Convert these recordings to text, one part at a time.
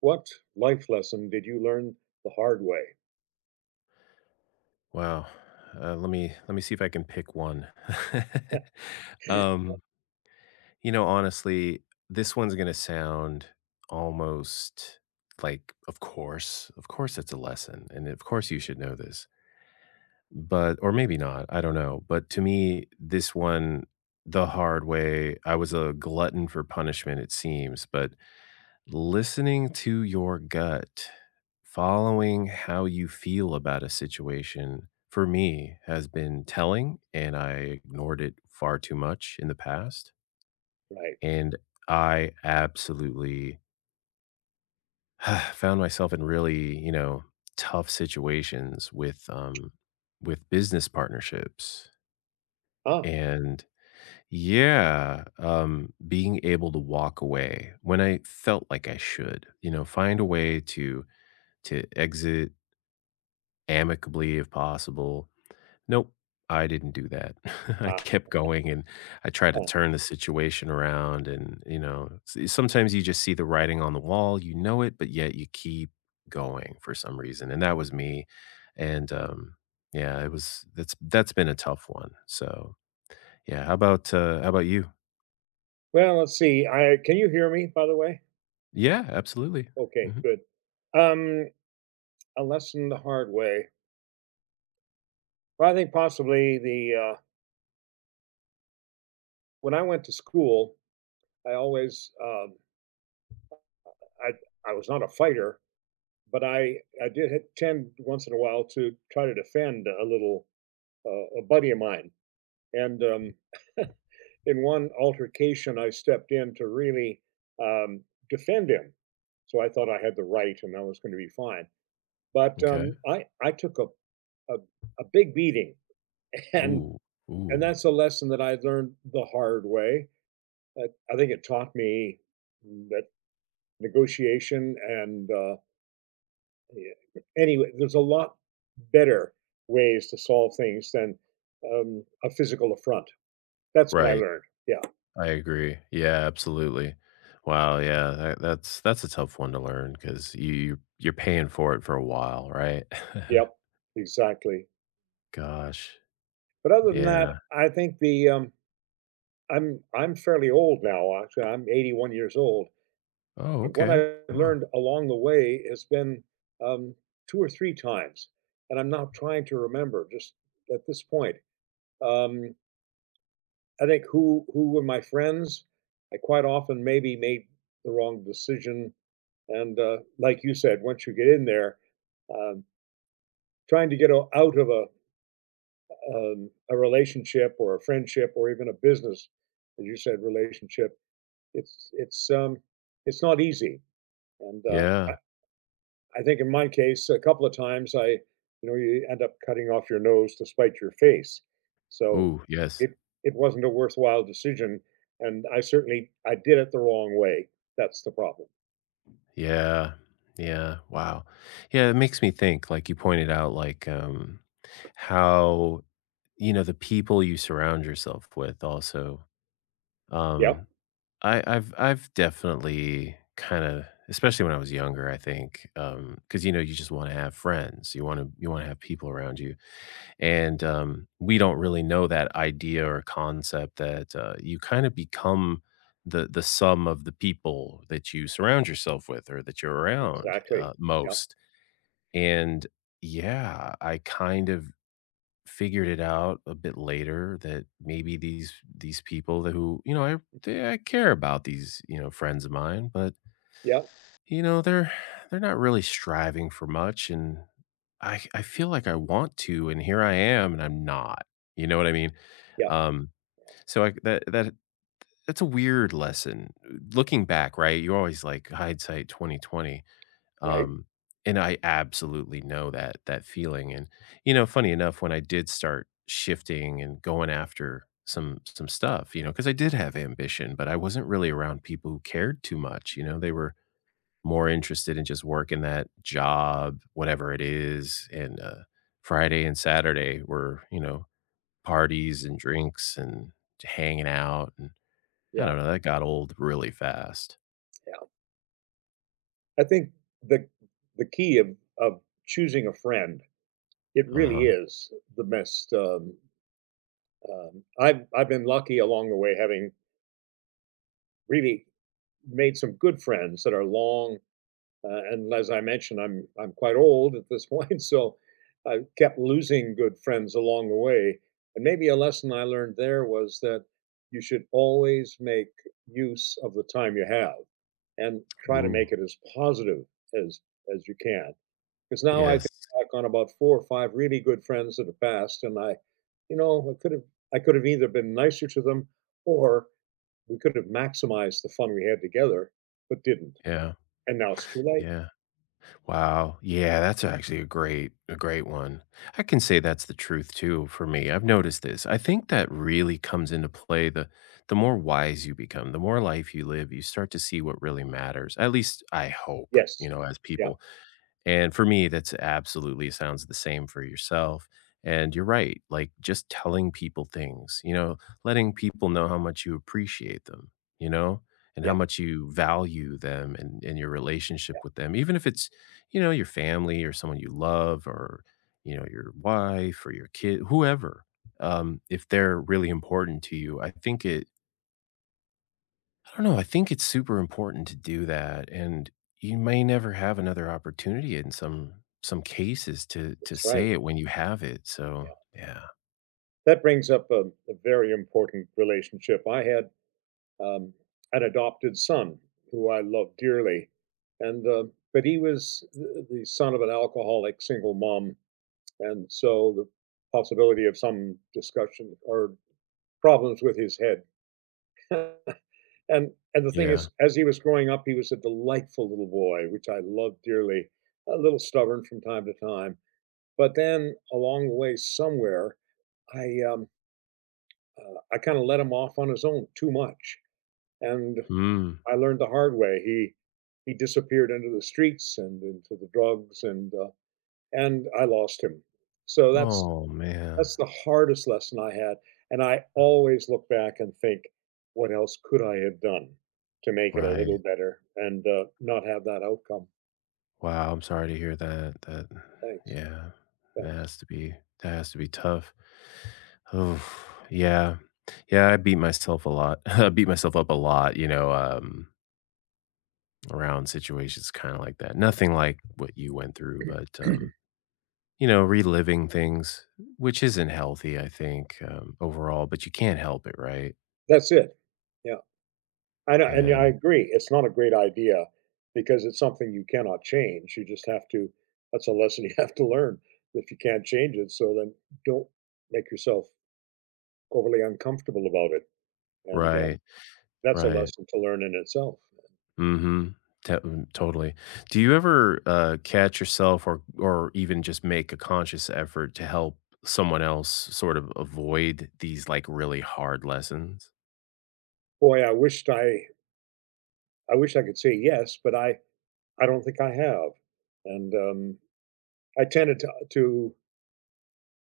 What life lesson did you learn the hard way? Wow. Let me see if I can pick one. um, you know, honestly, this one's gonna sound almost like, of course, it's a lesson, and of course, you should know this. But or maybe not. I don't know. But to me, this one, the hard way. I was a glutton for punishment, it seems, but listening to your gut, following how you feel about a situation, for me, has been telling, and I ignored it far too much in the past. Right. And I absolutely found myself in really, you know, tough situations with business partnerships. Ah, And yeah, being able to walk away when I felt like I should, you know, find a way to exit amicably if possible. Nope, I didn't do that. I ah, kept going and I tried to ah. turn the situation around. And, you know, sometimes you just see the writing on the wall, you know it, but yet you keep going for some reason. And that was me. And, yeah, it was that's been a tough one. So yeah, how about you? Well, let's see. I can you hear me, by the way? Yeah, absolutely. Okay, Hmm. good. Um, a lesson the hard way. Well, I think possibly the when I went to school, I always um, I I was not a fighter, but I did tend once in a while to try to defend a little a buddy of mine, and in one altercation, I stepped in to really um, defend him. So I thought I had the right and that was going to be fine. But Okay. I took a, a big beating. And, Ooh, and ooh, that's a lesson that I learned the hard way. I think it taught me that negotiation, and there's a lot better ways to solve things than a physical affront. That's what I right. learned. Yeah. I agree. Yeah, absolutely. Wow, yeah, that's a tough one to learn because you're paying for it for a while, right? Yep. Exactly. Gosh, But other than that, yeah. I think the, I'm fairly old now, actually, I'm 81 years old, Oh, but what okay. I have Wow. learned along the way has been, um, 2 or 3 times, and I'm not trying to remember just at this point. Um, I think who were my friends? I quite often maybe made the wrong decision, and, like you said, once you get in there, um, trying to get o out of a relationship or a friendship or even a business, as you said, relationship, it's it's not easy, and, uh, Yeah. I I think in my case, a couple of times I you know, you end up cutting off your nose to spite your face. So, Ooh, yes. it it wasn't a worthwhile decision, and I certainly I did it the wrong way. That's the problem. Yeah. Yeah. Wow. Yeah, it makes me think, like you pointed out, like how, you know, the people you surround yourself with also Yeah, um I've definitely kinda especially when I was younger, I think, because you know, you just wanna have friends, you wanna have people around you, and, we don't really know that idea or concept that, you kinda become the sum of the people that you surround yourself with or that you're around, exactly. Yeah, most, and, yeah, I kind of figured it out a bit later that maybe these people that who you know I they, I care about these, you know, friends of mine, but yeah, you know they're not really striving for much, and I feel like I want to, and here I am, and I'm not. You know what I mean? yeah. Um, so I, that that that's a weird lesson. Looking back, right? You're always like hindsight 2020. Right, Um, and I absolutely know that that feeling. And you know, funny enough, when I did start shifting and going after some stuff, you know, because I did have ambition, but I wasn't really around people who cared too much. You know, they were more interested in just working that job, whatever it is. And Friday and Saturday were, you know, parties and drinks and hanging out. And I yeah, don't know, that got old really fast. yeah. I think the the key of choosing a friend, it Uh really huh. is the best, I've been lucky along the way having really made some good friends that are long. And as I mentioned, I'm quite old at this point, so I kept losing good friends along the way. And maybe a lesson I learned there was that you should always make use of the time you have and try to Ooh. make it as positive as as you can. Because now I think Yes. back on about four or five really good friends that have passed, and you know, I could have either been nicer to them or we could have maximized the fun we had together, but didn't. Yeah. And now it's too late. Yeah. Wow. Yeah, that's actually a great one. I can say that's the truth too for me. I've noticed this. I think that really comes into play the more wise you become, the more life you live, you start to see what really matters. At least I hope, you Yes. know, as Yeah, people. And for me, that's absolutely sounds the same for yourself. And you're right, like just telling people things, you know, letting people know how much you appreciate them, you know, and how yeah, much you value them and your relationship with them, even if it's, you know, your family or someone you love or, you know, your wife or your kid, whoever. If they're really important to you, I think it I don't know. I think it's super important to do that, and you may never have another opportunity in some cases to that's right. say it when you have it. So Yeah. yeah, That brings up a very important relationship. I had um, an adopted son who I love dearly, and but he was the son of an alcoholic single mom, and so the possibility of some discussion or problems with his head and the thing yeah. is, as he was growing up, he was a delightful little boy, which I loved dearly. A little stubborn from time to time, but then along the way, somewhere, I um, I kind of let him off on his own too much, and Hmm. I learned the hard way. He disappeared into the streets and into the drugs, and I lost him. So Oh man. that's the hardest lesson I had, and I always look back and think, "What else could I have done to make it a little Right. better and, not have that outcome? Wow. I'm sorry to hear that. That. Thanks, Yeah. That thanks." has to be. That has to be tough. Oh yeah. Yeah. I beat myself a lot. I beat myself up a lot. You know. Around situations kind of like that. Nothing like what you went through, but you know, reliving things, which isn't healthy, I think, overall, but you can't help it, right? That's it. Yeah, I know, and yeah, I Yeah. agree, it's not a great idea because it's something you cannot change, you just have to that's a lesson you have to learn. If you can't change it, so then don't make yourself overly uncomfortable about it, and, Right. that's a Right. lesson to learn in itself. Mhm. Totally. Do you ever, catch yourself or even just make a conscious effort to help someone else sort of avoid these, like, really hard lessons? Boy, I I wish I could say yes, but I don't think I have. And I tended to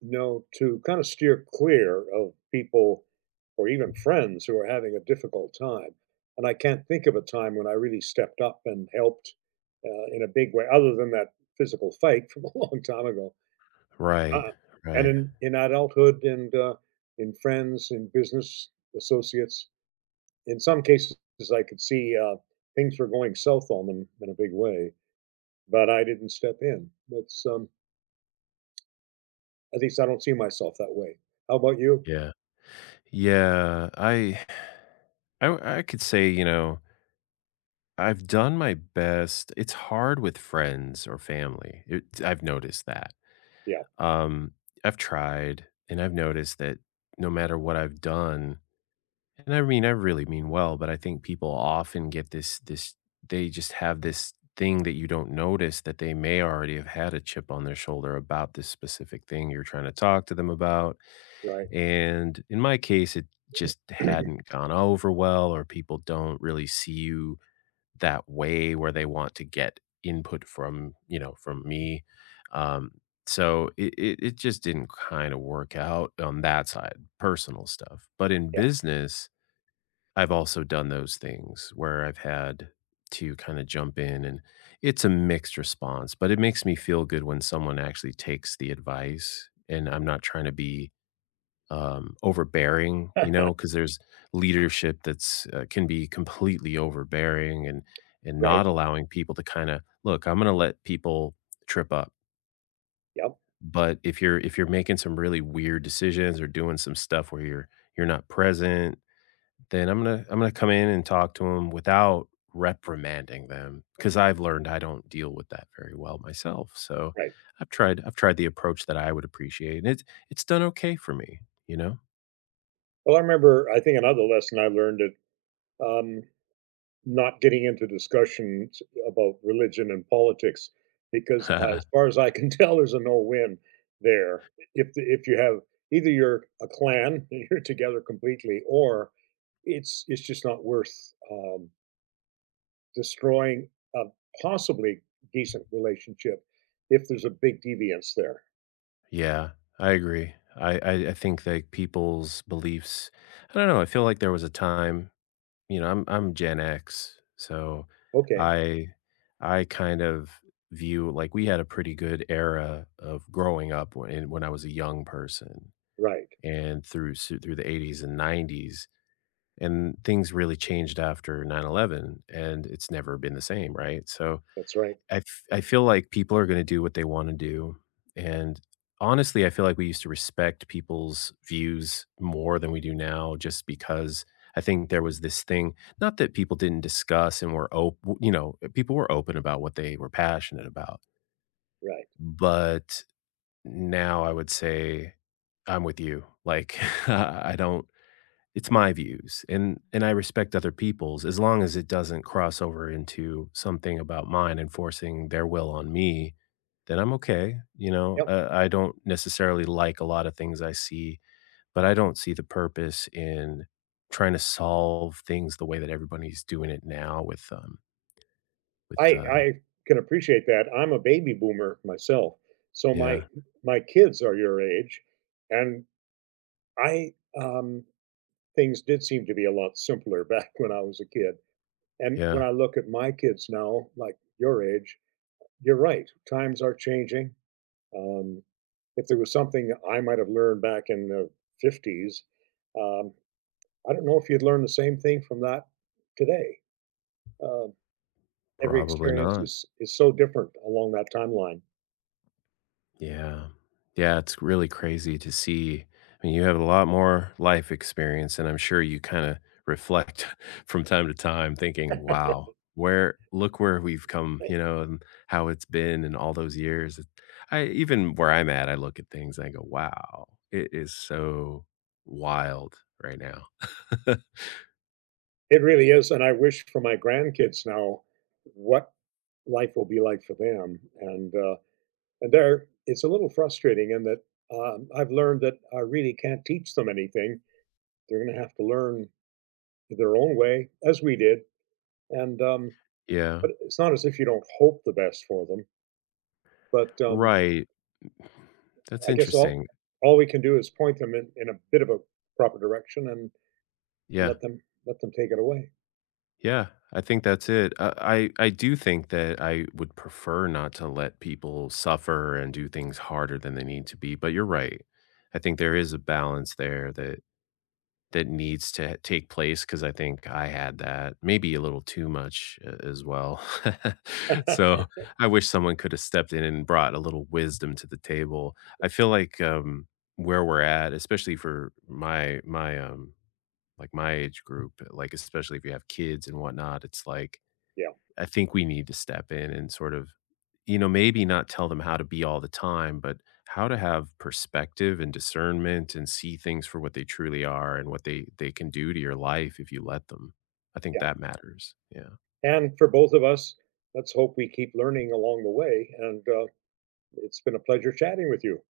you know to kind of steer clear of people or even friends who are having a difficult time. And I can't think of a time when I really stepped up and helped in a big way, other than that physical fight from a long time ago. Right. Uh, and Right. In adulthood and in friends, in business associates, in some cases, I could see things were going south on them in a big way but I didn't step in. That's at least I don't see myself that way. How about you? Yeah. Yeah. I I could say, you know, I've done my best. It's hard with friends or family. It I've noticed that. Yeah, Um, I've tried and I've noticed that no matter what I've done, and I mean I really mean well, but I think people often get this, they just have this thing that you don't notice that they may already have had a chip on their shoulder about this specific thing you're trying to talk to them about. right. And in my case it just hadn't gone over well, or people don't really see you that way where they want to get input from, you know, from me, um so it just didn't kind of work out on that side personal stuff, but in Yeah, business I've also done those things where I've had to kind of jump in and it's a mixed response, but it makes me feel good when someone actually takes the advice. And I'm not trying to be overbearing, you know, because there's leadership that's can be completely overbearing and right. not allowing people to kind of look. I'm going to let people trip up, Yep, but if you're making some really weird decisions or doing some stuff where you're not present, then I'm gonna come in and talk to them without reprimanding them because I've learned I don't deal with that very well myself. So right. I've tried the approach that I would appreciate, and it's done okay for me, you know. Well, I remember. I think another lesson I learned is um, not getting into discussions about religion and politics, because I, as far as I can tell, there's a no-win there. If if you have either you're a clan and you're together completely, or it's just not worth destroying a possibly decent relationship if there's a big deviance there. Yeah, I agree. I think that people's beliefs. I don't know. I feel like there was a time. You know, I'm Gen X, so Okay, I I kind of view like we had a pretty good era of growing up when I was a young person, right. and through through the 80s and 90s, and things really changed after 9/11, and it's never been the same, right? So That's right. I feel like people are gonna do what they wanna do, and honestly, I feel like we used to respect people's views more than we do now just because I think there was this thing, not that people didn't discuss and were open, you know, people were open about what they were passionate about, Right. but now I would say I'm with you, like, I don't, it's my views, and I respect other people's as long as it doesn't cross over into something about mine and forcing their will on me, then I'm okay, you know? Yep. I don't necessarily like a lot of things I see, but I don't see the purpose in trying to solve things the way that everybody's doing it now with, um, with, uh I can appreciate that. I'm a baby boomer myself, so yeah, my kids are your age, and I um, things did seem to be a lot simpler back when I was a kid. And when yeah, I look at my kids now, like your age, you're right. Times are changing. Um, if there was something I might have learned back in the 50s, um, I don't know if you'd learn the same thing from that today. Um, every probably experience not. Is so different along that timeline. Yeah. Yeah, it's really crazy to see. I mean, you have a lot more life experience, and I'm sure you kinda reflect from time to time thinking, "Wow, where look where we've come," It you know, and how it's been in all those years. It I even where I'm at, I look at things and I go, "Wow, it is so wild right now." it really is, and I wish for my grandkids now what life will be like for them. And there, it's a little frustrating in that I've learned that I really can't teach them anything. They're going to have to learn their own way, as we did. And Yeah. but it's not as if you don't hope the best for them. But Right. That's I guess interesting. all we can do is point them in a bit of a proper direction and Yeah. let them let them take it away. Yeah, I think that's it. I do think that I would prefer not to let people suffer and do things harder than they need to be, but you're right. I think there is a balance there that needs to take place because I think I had that maybe a little too much as well. So I wish someone could have stepped in and brought a little wisdom to the table. I feel like where we're at, especially for my like my age group, like especially if you have kids and whatnot, it's like Yeah, I think we need to step in and sort of, you know, maybe not tell them how to be all the time, but how to have perspective and discernment and see things for what they truly are and what they can do to your life if you let them. I think yeah. that matters. Yeah. And for both of us, let's hope we keep learning along the way. And it's been a pleasure chatting with you.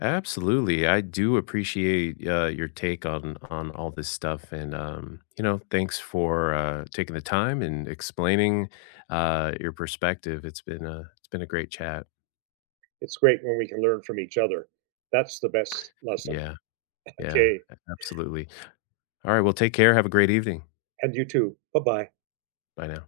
Absolutely. I do appreciate your take on all this stuff and you know, thanks for taking the time and explaining your perspective. It's been a great chat. It's great when we can learn from each other. That's the best lesson. Yeah. Yeah. Okay. Absolutely. Alright, well, take care, have a great evening. And you too. Bye bye. Bye now.